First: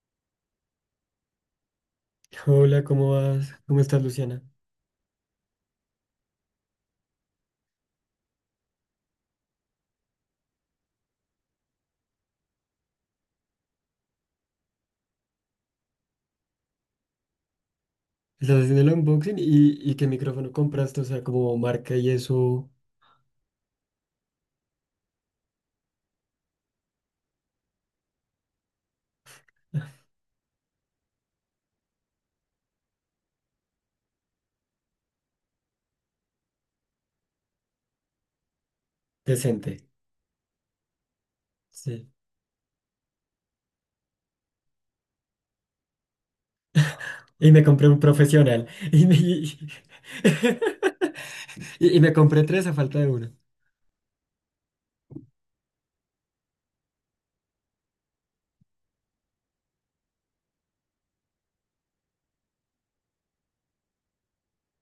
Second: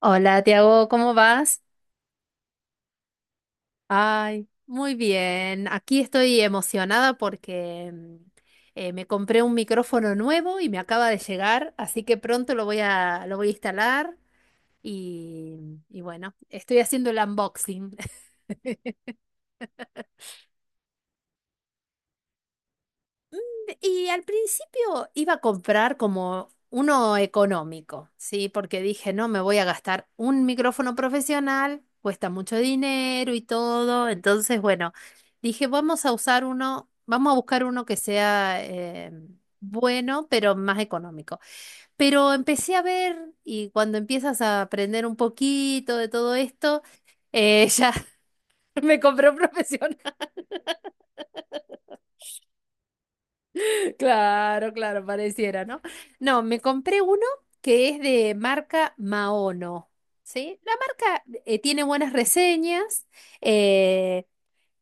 Hola, Tiago, ¿cómo vas? Hola, ¿cómo vas? ¿Cómo estás, Luciana? Ay, muy bien. Aquí estoy emocionada porque me compré un micrófono nuevo y me acaba de llegar, así que pronto lo voy a instalar y bueno, estoy haciendo el unboxing. ¿Estás haciendo el unboxing y qué micrófono compraste? O sea, como marca y eso Y al principio iba a comprar como uno económico, ¿sí? Porque dije, no, me voy a gastar un micrófono profesional, cuesta mucho dinero y todo. Entonces, bueno, dije, vamos a usar uno, vamos a buscar uno que sea decente. bueno, pero más económico. Sí. Pero empecé a ver y cuando empiezas a aprender un poquito de todo esto, Y me compré ya un profesional. me Y me, compré un y, profesional. y me compré tres a falta de uno. Claro, claro, pareciera, ¿no? No, me compré uno que es de marca Maono, ¿sí? La marca tiene buenas reseñas, eh,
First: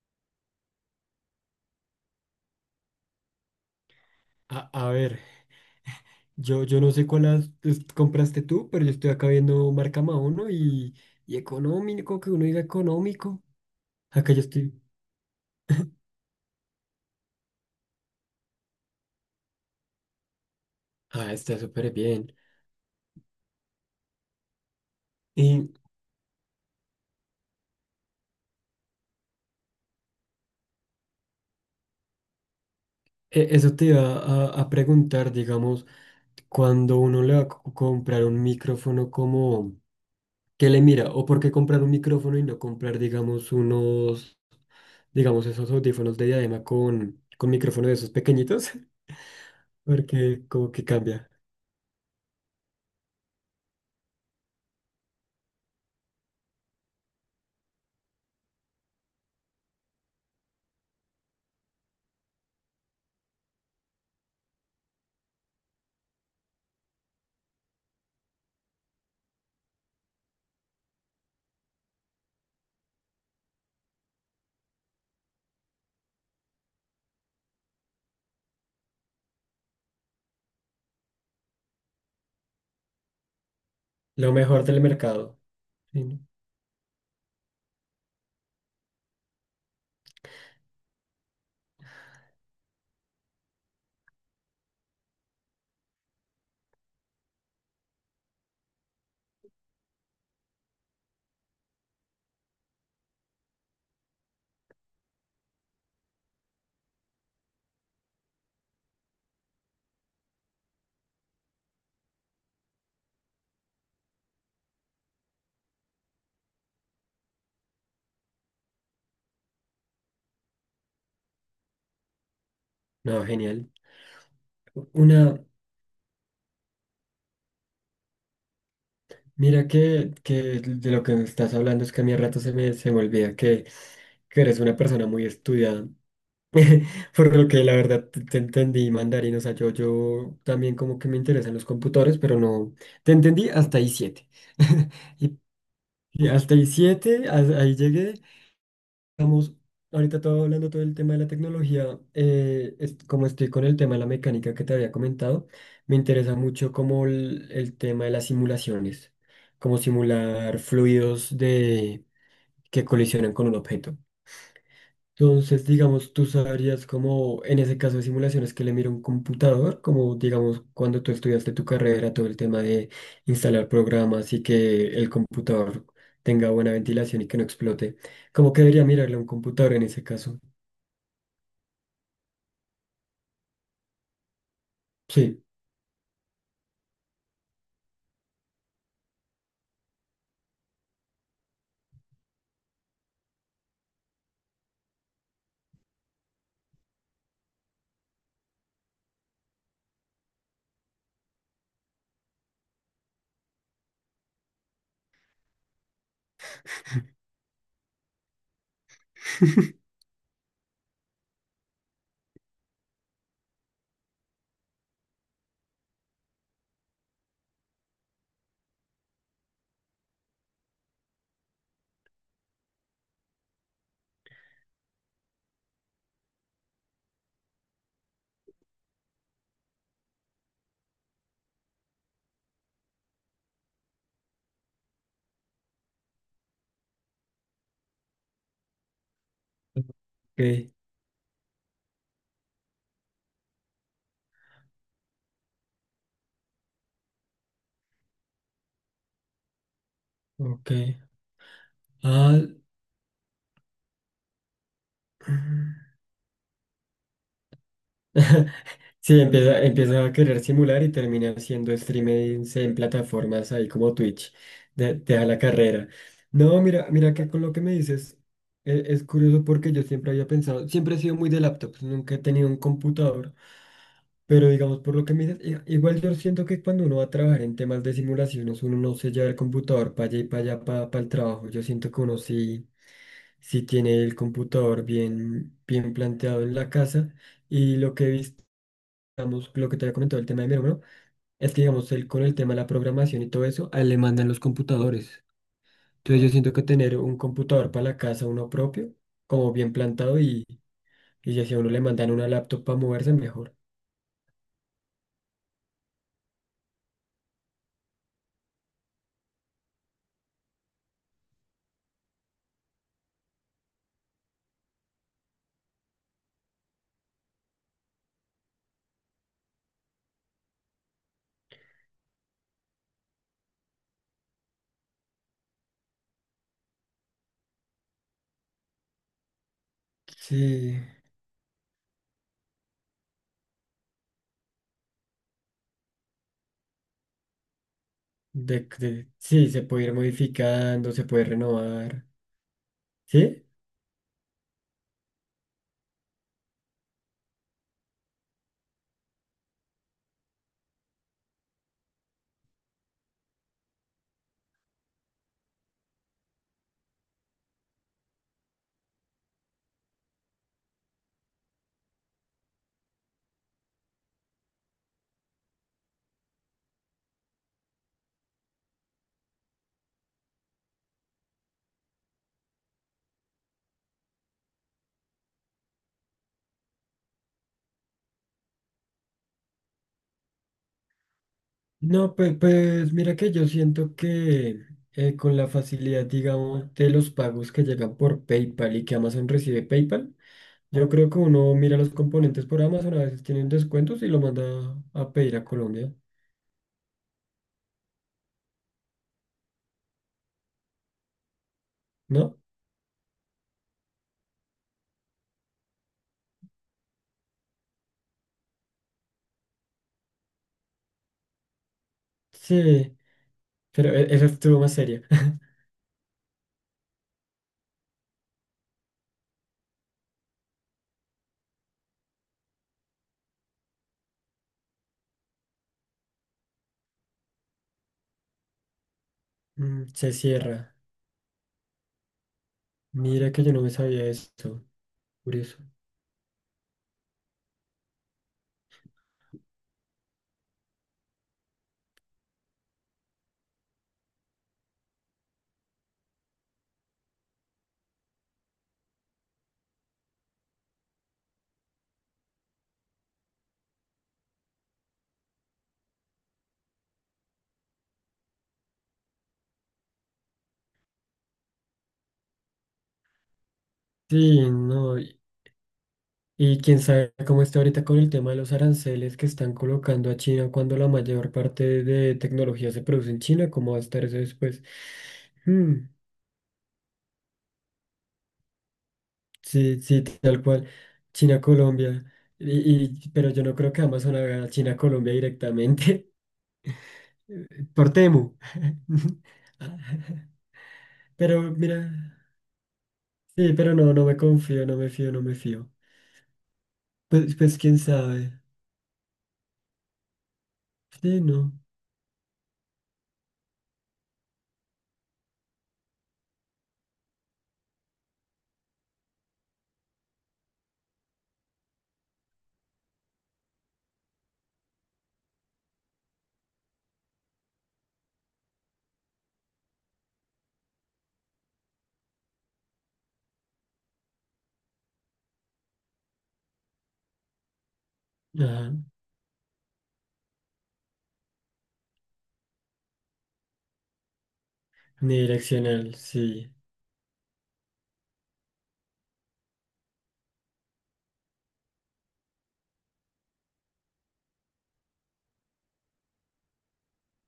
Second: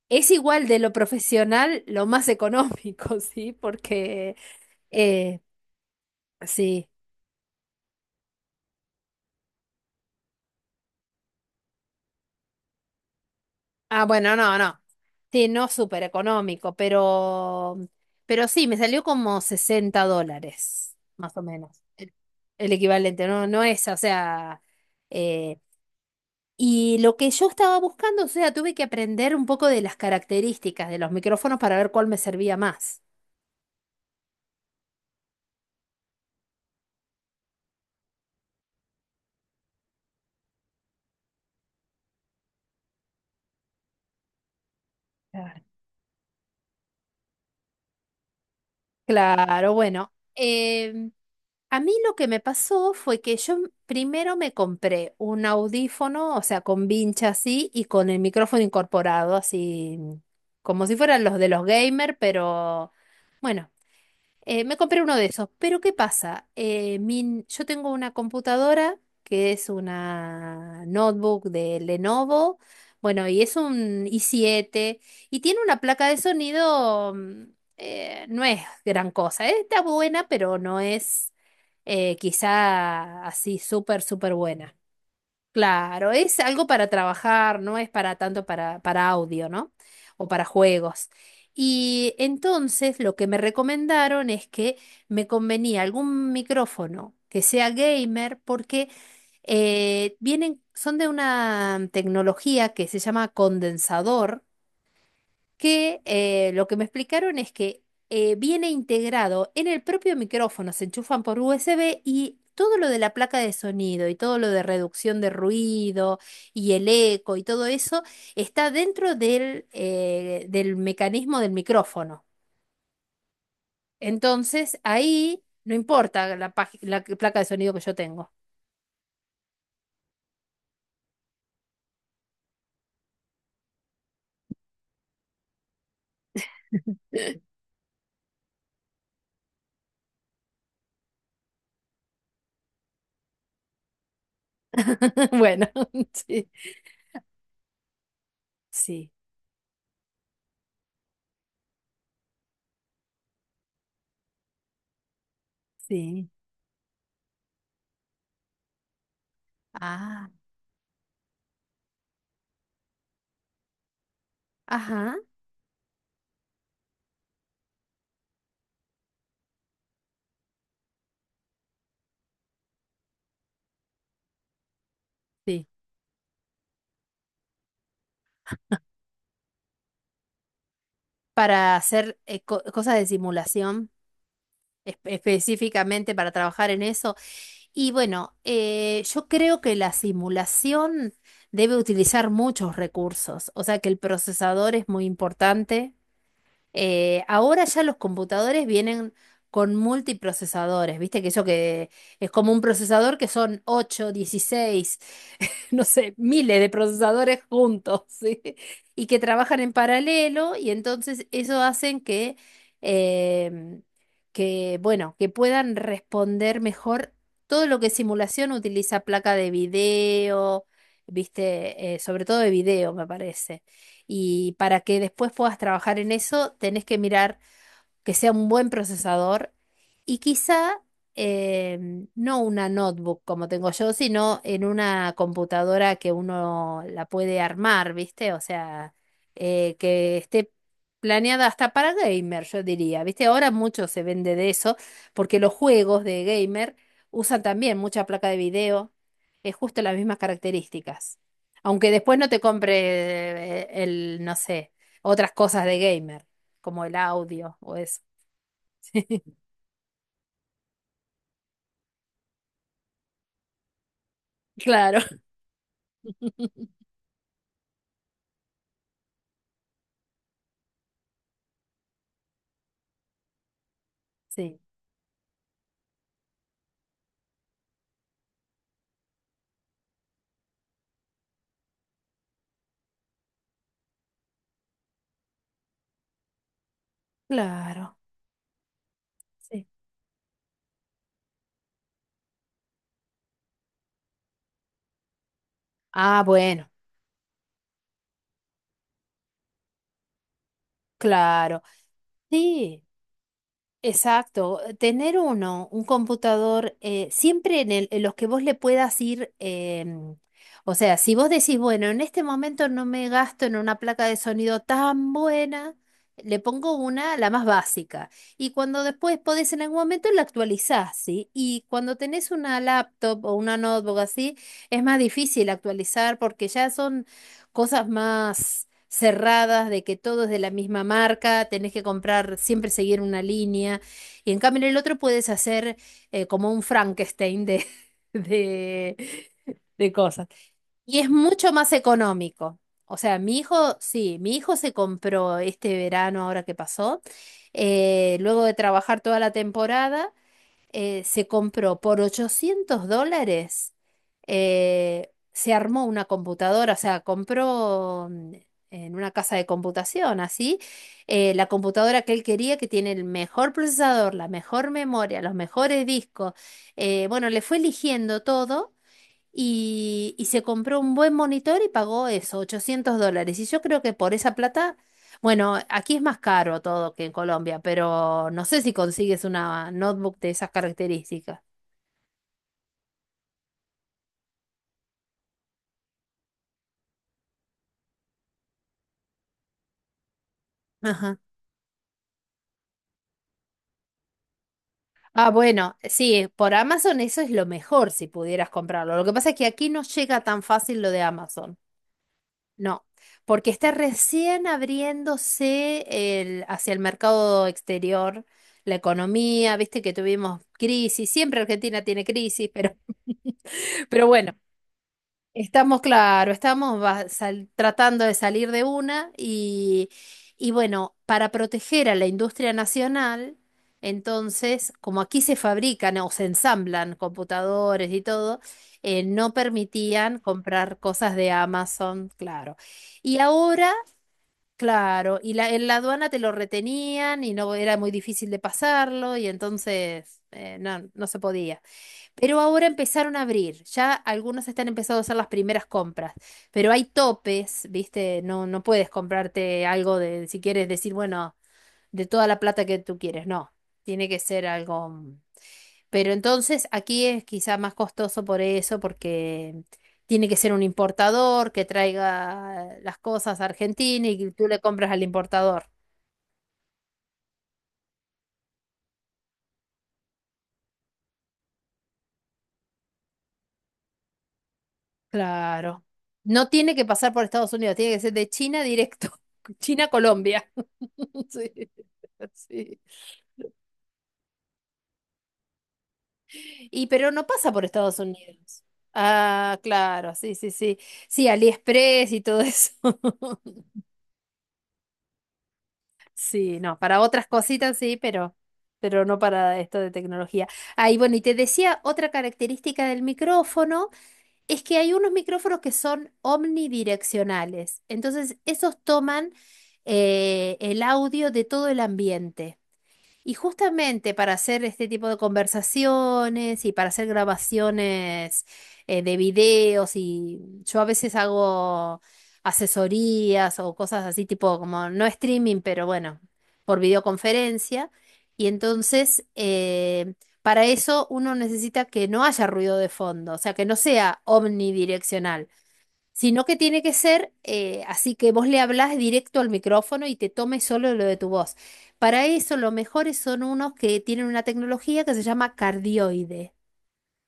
es igual de lo profesional, lo más económico, ¿sí? A ver, eh, yo sí. no sé compraste tú, pero yo estoy acá viendo marca Maono y económico, que uno diga económico. Ah, Acá bueno, yo no, estoy. no. Sí, no súper económico, pero, sí, me salió como $60, Ah, más o está menos, súper bien. el equivalente, no, no es, o sea. eh, Y Y lo que yo estaba buscando, o sea, tuve que aprender un poco de las características de los micrófonos para ver cuál me servía más. Eso te iba a preguntar, digamos. Cuando uno le va a comprar un micrófono como, ¿qué le mira? ¿O por qué comprar un micrófono y no comprar, digamos, unos, digamos, Claro. esos audífonos de diadema con micrófono de esos pequeñitos? Claro, bueno, Porque como que cambia. a mí lo que me pasó fue que yo primero me compré un audífono, o sea, con vincha así y con el micrófono incorporado, así como si fueran los de los gamer, pero bueno. Me compré uno de esos, pero ¿qué pasa? Yo tengo una computadora que es una notebook de Lenovo, bueno, y es un i7 y tiene una placa de sonido, no es gran cosa, está buena, pero no es quizá así súper, Lo súper mejor buena. del mercado. Sí, Claro, ¿no? es algo para trabajar, no es para tanto para audio, ¿no? O para juegos. Y entonces lo que me recomendaron es que me convenía algún micrófono que sea gamer porque vienen, son de una tecnología que se llama condensador que lo que me explicaron es que viene integrado en el propio micrófono, se enchufan por USB y todo lo de la placa de sonido y todo lo de reducción de ruido y el eco y todo eso está dentro del mecanismo del micrófono. No, genial. Entonces, Una, ahí no importa la placa de sonido que yo tengo. mira que de lo que me estás hablando es que a mí a rato se me olvida que eres una persona muy estudiada. Por lo que la verdad te entendí mandarín, o sea, yo también como que me interesan los computadores, pero no, te entendí hasta ahí 7 Y, Bueno, y sí, hasta ahí 7, ahí llegué. sí, Vamos, ahorita todo hablando todo el tema de la tecnología, como estoy con el tema de la mecánica que te había comentado, me sí. interesa mucho como el tema de las simulaciones, como Ah, simular fluidos de, que colisionan con un objeto. ajá, Entonces, digamos, tú sabrías como en ese caso de simulaciones que le mira un computador, como digamos cuando tú estudiaste tu carrera, todo el tema de instalar programas y que el sí. computador tenga buena ventilación y que no explote. ¿Cómo que debería mirarle a un computador en ese caso? Para hacer cosas de simulación. Sí. Específicamente para trabajar en eso. Y bueno, yo creo que la simulación debe utilizar muchos recursos, o sea que el procesador es muy importante. Ahora ya los computadores vienen con multiprocesadores, viste que eso que es como un procesador que son 8, 16 no sé, miles de procesadores juntos, ¿sí? Y que trabajan en paralelo y entonces eso hacen em, que, bueno, que puedan responder mejor todo lo que simulación utiliza placa de video, ¿viste? Sobre todo de video, me parece. Y para que después puedas trabajar en eso, tenés que mirar que sea un buen procesador y quizá no una notebook como tengo yo, sino en una computadora que uno la puede armar, ¿viste? O sea, que esté Ok, planeada hasta para gamer, yo diría, ¿viste? Ahora mucho se vende de eso porque los juegos de gamer usan también mucha placa de video, es justo las mismas ok. características. Aunque después no te Ah, compre el, no sé, otras cosas de gamer como el audio o eso. Sí, empieza, empieza a querer simular y termina haciendo streamings en plataformas ahí como Twitch. Claro. Deja la carrera. No, mira, mira que con lo que me dices es, curioso porque yo siempre había pensado, siempre he sido muy de laptops, nunca he tenido un computador, pero Sí, digamos por lo que me dices, igual yo siento que cuando uno va a trabajar en temas de simulaciones, uno no se lleva el computador para allá y para allá para el trabajo. Yo siento que uno sí, sí tiene el computador bien, bien planteado en la casa. Y lo claro. que he visto digamos, Sí. lo que te había comentado, el tema de mi hermano, es que, digamos, él con el tema de la programación y todo eso, a él le mandan los computadores. Ah, Entonces yo siento que bueno, tener un computador para la casa, uno propio, como bien plantado y ya si a claro. uno le mandan una laptop para Sí. moverse, mejor. Exacto, tener un computador, siempre en los que vos le puedas ir, o sea, si vos decís, bueno, en este momento no me gasto en una placa de sonido tan buena, le pongo una, la más básica, y cuando después podés en algún momento la actualizás, ¿sí? Y cuando tenés una laptop o una notebook así, es más difícil actualizar porque ya son cosas más cerradas, de que todo es de la Sí, misma marca, tenés que comprar, siempre seguir una línea. Y en cambio en el otro puedes hacer como un Frankenstein de, sí, se puede de ir cosas. modificando, Y se es puede mucho más renovar. económico. O sea, mi ¿Sí? hijo, sí, mi hijo se compró este verano, ahora que pasó, luego de trabajar toda la temporada, se compró por $800, se armó una computadora, o sea, compró en una casa de computación, así, la computadora que él quería, que tiene el mejor procesador, la mejor memoria, los mejores discos. Bueno, le fue eligiendo todo y se compró un buen monitor y pagó eso, $800. Y yo creo que por esa plata, bueno, aquí es más caro todo que en Colombia, pero no sé si consigues una notebook de esas características. No, pues, pues mira que yo siento que con la facilidad, digamos, de los pagos que llegan por PayPal y que Amazon recibe PayPal, yo creo que Ajá. uno mira los componentes por Amazon, a veces tienen descuentos y lo manda a Ah, pedir a bueno, Colombia, sí, por Amazon eso es lo mejor si pudieras comprarlo. Lo que pasa es que aquí no llega tan fácil lo de Amazon. ¿no? No, porque está recién abriéndose el, hacia el mercado exterior, la economía, viste que tuvimos crisis, siempre Argentina tiene crisis, pero, Sí, pero pero esa bueno, estuvo más seria. Estamos, claro, tratando de salir de una y bueno, para proteger a la industria nacional, entonces, como aquí se fabrican o se ensamblan computadores y todo, no Mm, se permitían cierra. comprar cosas de Amazon, claro. Y Mira que yo no me ahora, sabía esto. claro, y la, Curioso. en la aduana te lo retenían y no era muy difícil de pasarlo y entonces no, no se podía. Pero ahora empezaron a abrir, ya algunos están empezando a hacer las primeras compras, pero hay topes, ¿viste? No, no puedes comprarte algo de, si quieres decir, bueno, de toda la plata que tú quieres, no, tiene que ser algo. Mm. Pero entonces aquí es quizá más costoso por eso, porque tiene que ser un importador que traiga las cosas a Argentina y tú Sí, le compras no. al Y importador. y quién sabe cómo está ahorita con el tema de los aranceles que están colocando a China cuando la mayor parte de tecnología se produce en China, cómo va a estar eso después. Claro. Mm, No tiene que pasar por Estados Unidos, tiene que ser de China directo. sí, sí, tal China-Colombia. cual. China, Sí, Colombia. sí. Pero yo no creo que Amazon haga China, Colombia directamente Y pero no pasa por por Estados Temu. Unidos. Ah, claro, sí, sí, sí. Sí, Pero mira, AliExpress y todo eso. sí, pero no, no me confío, no me fío, no me fío. Sí, no, para otras Pues, pues cositas quién sí, sabe. pero no para esto de tecnología. Ahí bueno, y Sí, te no. decía otra característica del micrófono. Es que hay unos micrófonos que son omnidireccionales, entonces esos toman el audio de todo el ambiente. Y justamente para hacer este tipo de conversaciones y para hacer grabaciones de videos y yo a veces hago asesorías o cosas así tipo como no streaming, pero bueno, por videoconferencia. Y Ajá. entonces para eso uno necesita que no haya ruido de fondo, o sea, que no sea omnidireccional Unidireccional, sino sí, que tiene que ser así que vos le hablás directo al micrófono y te tome solo lo de tu voz. Para eso, los mejores son unos que tienen una tecnología que se llama cardioide,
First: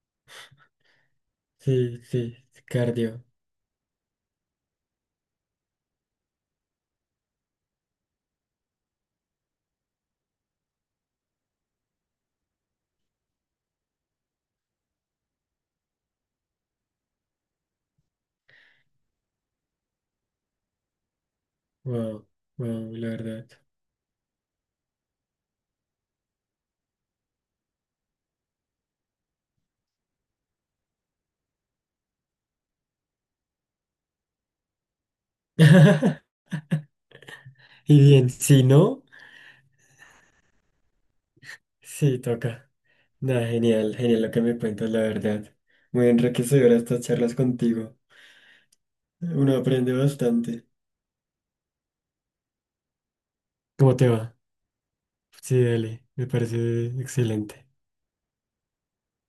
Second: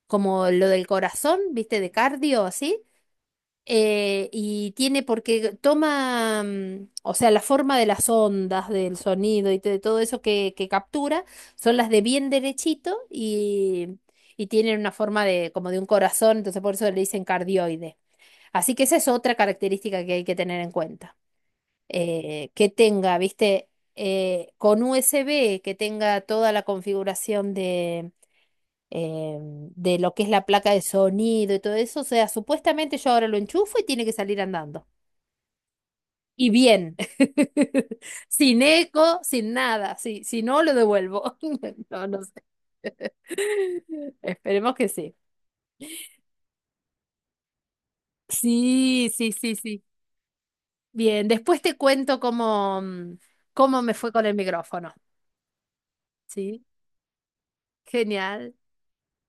como lo del corazón, ¿viste? De sí, sí. cardio, así. Cardio. Y tiene porque toma, o sea, la forma de las ondas, del sonido y de todo eso que captura, son las de bien derechito y tienen una forma de como de un corazón, entonces por eso le dicen cardioide. Así que esa es otra característica que hay que tener en cuenta. Wow, Que wow, la tenga, verdad. viste, con USB, que tenga toda la configuración de, eh, de lo que es la placa de sonido y todo eso. O sea, supuestamente yo ahora lo enchufo y tiene que salir andando. Y bien, Y bien, sin si no. eco, sin nada. Si no, lo devuelvo. No, Sí, no sé. toca. Nada, genial, genial lo que me Esperemos que cuentas, la sí. verdad. Muy enriquecedora estas charlas contigo. Sí, sí, sí, Uno sí. aprende bastante. Bien, después te cuento cómo, cómo me ¿Cómo te fue con el va? micrófono, Sí, dale, me ¿sí? parece excelente. Genial.